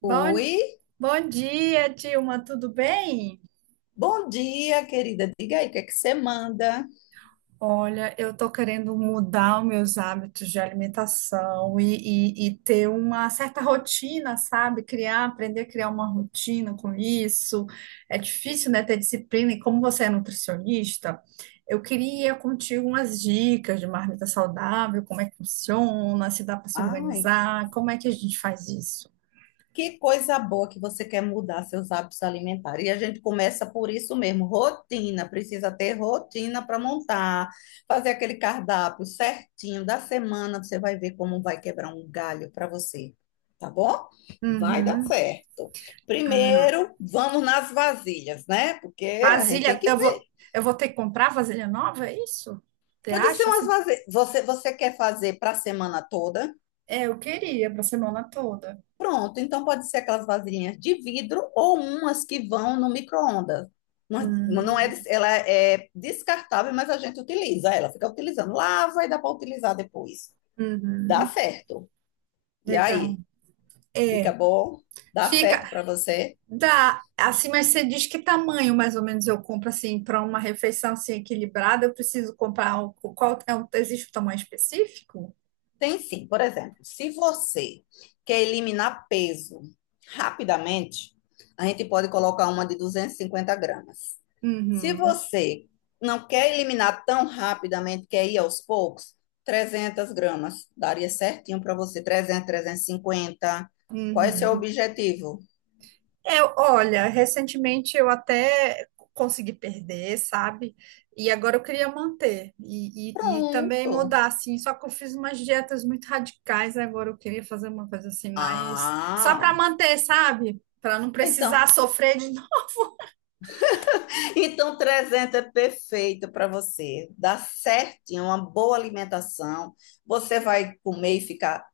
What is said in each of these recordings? Bom, Oi, bom dia, Dilma, tudo bem? bom dia, querida. Diga aí, o que é que você manda? Olha, eu tô querendo mudar os meus hábitos de alimentação e ter uma certa rotina, sabe? Aprender a criar uma rotina com isso. É difícil, né, ter disciplina. E como você é nutricionista, eu queria contigo umas dicas de marmita saudável, como é que funciona, se dá para se Ai, organizar, como é que a gente faz isso? que coisa boa que você quer mudar seus hábitos alimentares. E a gente começa por isso mesmo, rotina. Precisa ter rotina para montar, fazer aquele cardápio certinho da semana. Você vai ver como vai quebrar um galho para você, tá bom? Vai dar Uhum. certo. Ah. Primeiro, vamos nas vasilhas, né? Porque a gente tem Vasilha, que eu ver. vou, eu vou ter que comprar vasilha nova, é isso? Você Pode ser acha umas assim? vasilhas. Você quer fazer para a semana toda? É, eu queria para semana toda. Pronto, então pode ser aquelas vasilhinhas de vidro ou umas que vão no micro-ondas. Não, é, não é, Hum, ela é descartável, mas a gente utiliza ela, fica utilizando. Lava e dá para utilizar depois. Dá uhum, certo. E legal. aí, fica É, bom? Dá certo fica, para você? dá, assim, mas você diz que tamanho mais ou menos eu compro assim para uma refeição assim equilibrada, eu preciso comprar o qual é, existe um tamanho específico? Tem sim. Por exemplo, se você quer eliminar peso rapidamente, a gente pode colocar uma de 250 gramas. Se Uhum, você não quer eliminar tão rapidamente, quer ir aos poucos, 300 gramas. Daria certinho para você. 300, 350. Qual é o seu uhum. objetivo? É, olha, recentemente eu até consegui perder, sabe? E agora eu queria manter e também Pronto. mudar, assim. Só que eu fiz umas dietas muito radicais, agora eu queria fazer uma coisa assim, mais só para Ah, manter, sabe? Para não precisar então, sofrer de novo. então 300 é perfeito para você. Dá certinho, uma boa alimentação. Você vai comer e ficar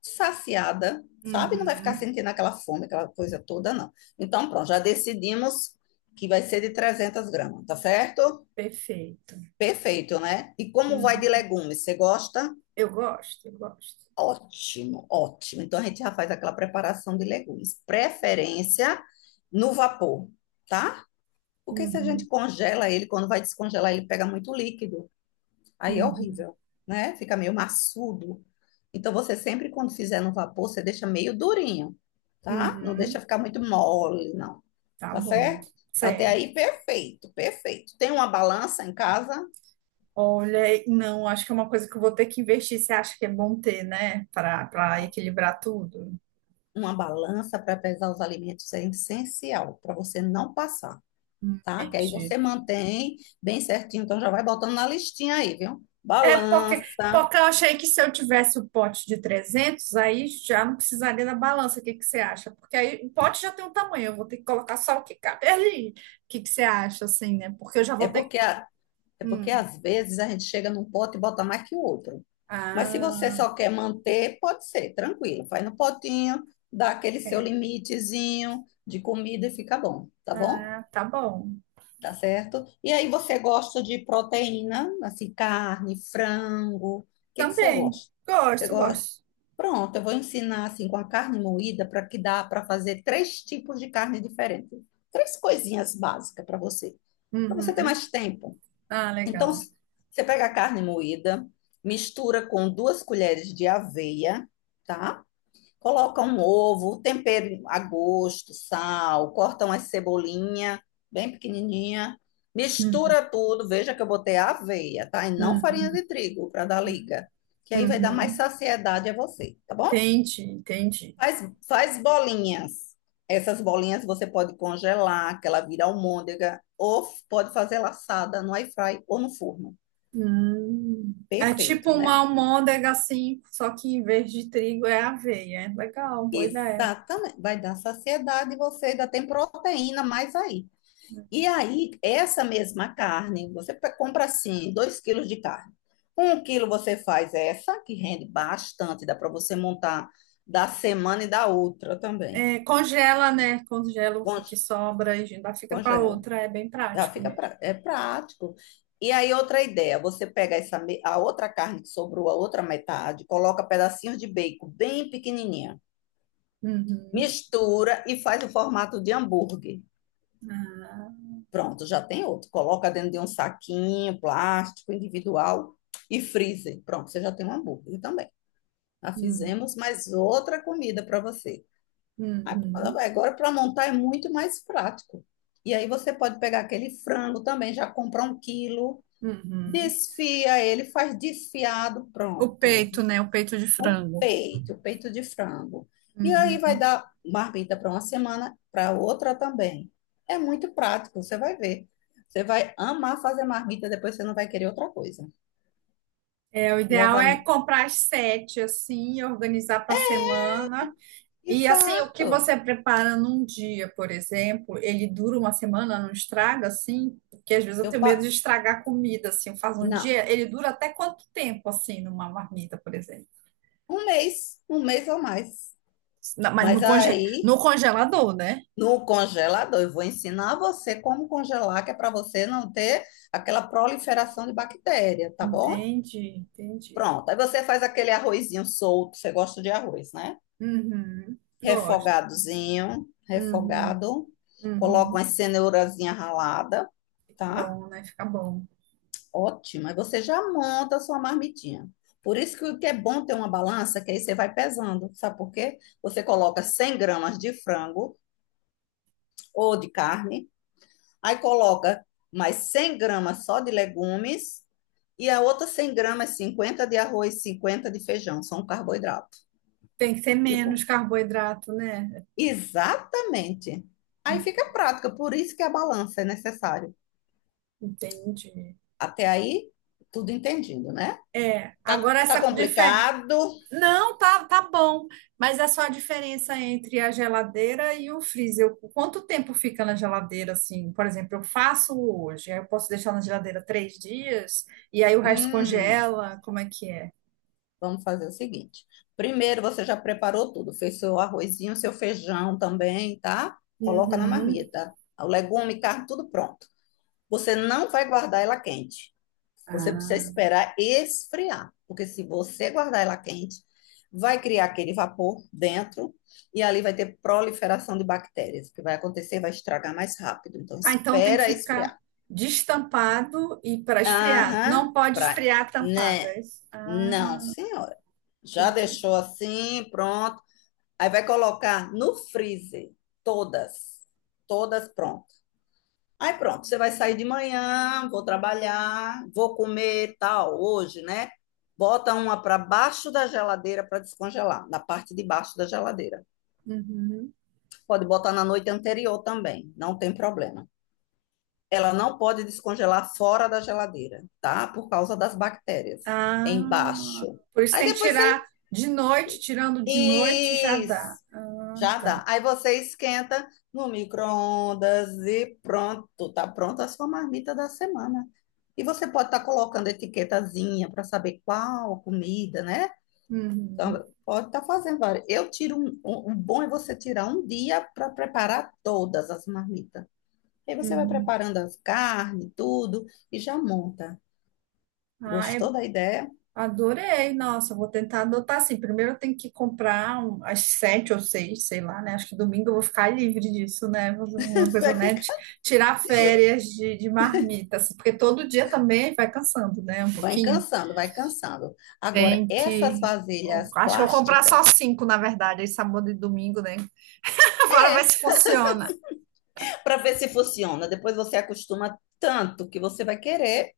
saciada, sabe? Não vai ficar Uhum, sentindo aquela fome, aquela coisa toda, não. Então, pronto, já decidimos que vai ser de 300 gramas, tá certo? perfeito. Perfeito, né? E como vai de Uhum. legumes? Você gosta? Eu gosto, eu gosto. Ótimo, ótimo. Então, a gente já faz aquela preparação de legumes. Preferência no vapor, tá? Porque se a gente Uhum, congela ele, quando vai descongelar, ele pega muito líquido. Aí é uhum, horrível, né? Fica meio maçudo. Então você sempre quando fizer no vapor, você deixa meio durinho, tá? Não uhum. deixa ficar muito mole, não. Tá Tá bom. certo? Até Certo. aí perfeito, perfeito. Tem uma balança em casa? Olha, não, acho que é uma coisa que eu vou ter que investir. Você acha que é bom ter, né? Para equilibrar tudo. Uma balança para pesar os alimentos é essencial para você não passar, tá? Que aí Entendi. você mantém bem certinho, então já vai botando na listinha aí, viu? É, porque, Balança. porque eu achei que se eu tivesse o pote de 300 aí já não precisaria da balança. O que que você acha? Porque aí o pote já tem um tamanho, eu vou ter que colocar só o que cabe ali. O que que você acha, assim, né? Porque eu já É vou ter. porque a- é porque Hum. às vezes a gente chega num pote e bota mais que o outro. Mas se você Ah, só quer manter, pode ser, tranquilo. Faz no potinho, dá aquele seu limitezinho de comida e fica bom? ah, tá bom. Tá certo? E aí você gosta de proteína, assim, carne, frango. O que que você Também. gosta? Você Gosto, gosta? gosto. Pronto, eu vou ensinar assim com a carne moída para que dá para fazer três tipos de carne diferentes. Três coisinhas básicas para você ter Uhum. mais tempo. Ah, Então, legal. Você pega a carne moída, mistura com 2 colheres de aveia, tá? Coloca um ovo, tempero a gosto, sal, corta uma cebolinha bem pequenininha, Uhum. mistura tudo. Veja que eu botei aveia, tá? E não farinha Uhum. de trigo para dar liga, que aí vai dar mais Uhum. saciedade a você, tá bom? Entendi, entendi. Faz, faz bolinhas. Essas bolinhas você pode congelar, que ela vira almôndega, ou pode fazer laçada no air fry ou no forno. Hum. É tipo Perfeito, uma né? almôndega assim, só que em vez de trigo é aveia. É legal, boa ideia. Exatamente. Vai dar saciedade e você ainda tem proteína mais aí. E aí, essa mesma carne, você compra assim, 2 quilos de carne. Um quilo você faz essa, que rende bastante, dá para você montar da semana e da outra também. É, congela, né? Congela o Con- que sobra e ainda fica para Congela. outra. É bem Já prático fica mesmo. É prático. E aí, outra ideia, você pega essa, a outra carne que sobrou, a outra metade, coloca pedacinhos de bacon bem pequenininha Uhum. mistura e faz o formato de hambúrguer. Ah, Pronto, já tem outro. Coloca dentro de um saquinho plástico individual e freezer. Pronto, você já tem um hambúrguer também. Já hum, fizemos mais outra comida para você. uhum, Agora, para montar é muito mais prático. E aí você pode pegar aquele frango também, já comprar 1 quilo, uhum. desfia ele, faz desfiado, O pronto. peito, né? O peito de O frango. peito, o peito de frango. E aí vai Uhum. dar marmita para uma semana, para outra também. É muito prático, você vai ver. Você vai amar fazer marmita, depois você não vai querer outra coisa. É, o E as ideal am... é comprar as sete assim, organizar para a semana. E assim, o que Exato. você prepara num dia, por exemplo, ele dura uma semana, não estraga assim? Porque às vezes eu Eu tenho medo de pa... estragar a comida, assim, eu faço um Não, dia, ele dura até quanto tempo, assim, numa marmita, por exemplo? Um mês ou mais. Mas no Mas conge... aí, no congelador, né? no congelador, eu vou ensinar você como congelar, que é para você não ter aquela proliferação de bactéria, tá bom? Entendi, entendi. Pronto. Aí você faz aquele arrozinho solto, você gosta de arroz, né? Uhum, gosto. Refogadozinho, Uhum, refogado. Coloca uhum. uma cenourazinha ralada, Tá tá? bom, né? Fica bom. Ótimo. Aí você já monta a sua marmitinha. Por isso que o que é bom ter uma balança, que aí você vai pesando. Sabe por quê? Você coloca 100 gramas de frango ou de carne, aí coloca mais 100 gramas só de legumes e a outra 100 gramas, 50 de arroz, 50 de feijão. São carboidrato. Tem que ter Viu? menos carboidrato, né? Exatamente. Aí Hum, fica prática, por isso que a balança é necessária. entendi. Até aí, tudo entendido, né? É, Tá, agora tá essa diferença. complicado? Não, tá, tá bom. Mas é só a diferença entre a geladeira e o freezer. Quanto tempo fica na geladeira, assim? Por exemplo, eu faço hoje, aí eu posso deixar na geladeira 3 dias, e aí o resto Hum, congela. Como é que é? vamos fazer o seguinte. Primeiro, você já preparou tudo, fez seu arrozinho, seu feijão também, tá? Coloca na Uhum. marmita. O legume, carne, tudo pronto. Você não vai guardar ela quente. Você precisa Ah, esperar esfriar, porque se você guardar ela quente, vai criar aquele vapor dentro e ali vai ter proliferação de bactérias. O que vai acontecer vai estragar mais rápido. Então, Ah, então tem que espera ficar esfriar. destampado e para esfriar. Aham, Não pode esfriar tampado, né? é isso? Não, Ah, senhora. Já entendi. deixou assim, pronto. Aí vai colocar no freezer todas, todas pronto. Aí pronto, você vai sair de manhã, vou trabalhar, vou comer tal hoje, né? Bota uma para baixo da geladeira para descongelar, na parte de baixo da geladeira. Uhum. Pode botar na noite anterior também, não tem problema. Ela não pode descongelar fora da geladeira, tá? Por causa das bactérias. É Ah, embaixo. por isso Aí tem que depois você. tirar de noite, tirando de noite já Isso! dá. Ah, Já tá. dá. Aí você esquenta no micro-ondas e pronto. Tá pronta a sua marmita da semana. E você pode estar colocando etiquetazinha para saber qual comida, né? Uhum, Então, pode estar fazendo várias. Eu tiro um, um, um bom é você tirar um dia para preparar todas as marmitas. E aí você vai uhum. preparando a carne, tudo, e já monta. Ai, Gostou da ideia? adorei. Nossa, vou tentar adotar assim. Primeiro eu tenho que comprar as sete ou seis, sei lá, né? Acho que domingo eu vou ficar livre disso, né? Vou fazer uma coisa, Vai né? Ficar. Tirar férias de marmita, assim, porque todo dia também vai cansando, né? Um Vai pouquinho. cansando, vai cansando. Agora, Tem essas que. Eu vasilhas acho que eu vou comprar plásticas, só cinco, na verdade, aí sábado e domingo, né? Agora vai é se funciona. para ver se funciona. Depois você acostuma tanto que você vai querer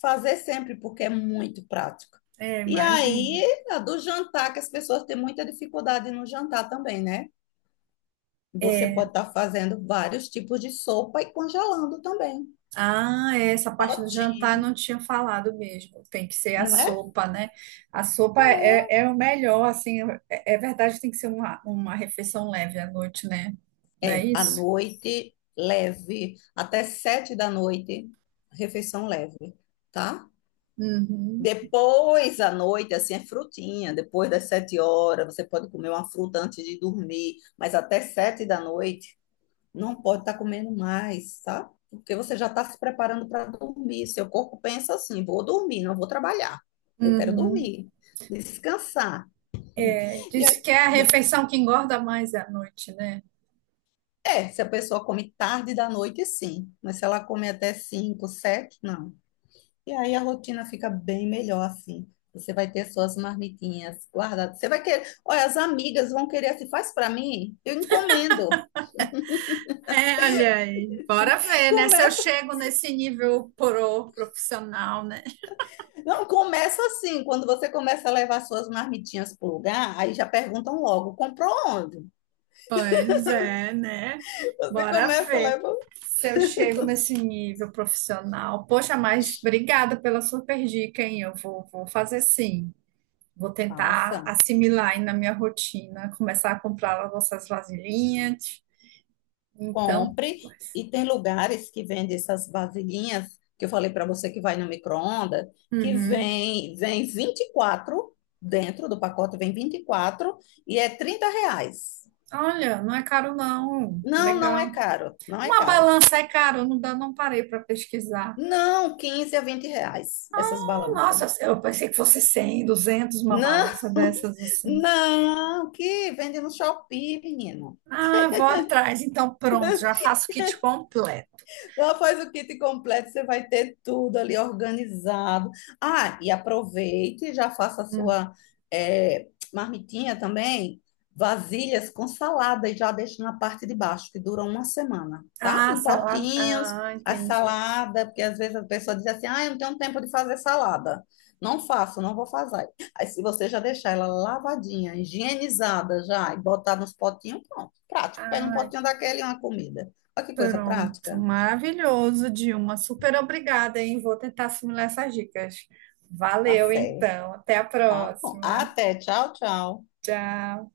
fazer sempre, porque é muito prático. É, E imagino. aí, a do jantar, que as pessoas têm muita dificuldade no jantar também, né? Você pode estar fazendo vários tipos de sopa e congelando também. Ah, é, essa parte do Pote, jantar eu não tinha falado mesmo. Tem que ser a não é? sopa, né? A sopa é, É. é o melhor, assim, é, é verdade, tem que ser uma refeição leve à noite, né? Não é É, à isso? noite, leve, até 7 da noite, refeição leve, tá? Uhum, Depois, à noite, assim, é frutinha. Depois das 7 horas, você pode comer uma fruta antes de dormir, mas até 7 da noite, não pode estar comendo mais, tá? Porque você já está se preparando para dormir. Seu corpo pensa assim: vou dormir, não vou trabalhar. Eu quero uhum. dormir, descansar. É, E diz aí, que é a refeição que engorda mais à noite, né? é, se a pessoa come tarde da noite, sim. Mas se ela come até 5, 7, não. E aí a rotina fica bem melhor assim. Você vai ter suas marmitinhas guardadas. Você vai querer. Olha, as amigas vão querer assim, faz para mim? Eu encomendo. É, olha aí, bora ver, né? Se eu Começa, chego nesse nível pro profissional, né? não começa assim. Quando você começa a levar suas marmitinhas pro lugar, aí já perguntam logo, comprou onde? Pois é, né? Você Bora começa a ver levar. se eu chego nesse nível profissional. Poxa, mas obrigada pela super dica, hein? Eu vou, vou fazer sim. Vou tentar Faça. assimilar aí na minha rotina, começar a comprar as nossas vasilhinhas. Então, Compre. pois. E tem lugares que vendem essas vasilhinhas que eu falei para você que vai no micro-ondas, que Uhum. vem 24 dentro do pacote, vem 24 e é R$ 30. Olha, não é caro não. Não, não é Legal. caro, não é Uma caro. balança é caro, não dá, não parei para pesquisar. Não, R$ 15 a R$ 20 essas balanças. Nossa, eu pensei que fosse 100, 200, uma Não, balança dessas assim. não, que vende no Shopee, menina. Ah, vou atrás. Então, pronto, já faço o kit completo. Ela faz o kit completo, você vai ter tudo ali organizado. Ah, e aproveite, já faça a Hum. sua é, marmitinha também, vasilhas com salada e já deixa na parte de baixo, que dura uma semana, tá? Ah, Em salada. potinhos, Ah, a entendi. salada, porque às vezes a pessoa diz assim, ah, eu não tenho tempo de fazer salada. Não faço, não vou fazer. Aí se você já deixar ela lavadinha, higienizada já, e botar nos potinhos, pronto. Prático, pega um potinho daquele e uma comida. Olha que coisa Pronto, prática. maravilhoso, Dilma. Super obrigada, hein? Vou tentar assimilar essas dicas. Tá Valeu, certo. então. Até a Tá bom. próxima. Até. Tchau, tchau. Tchau.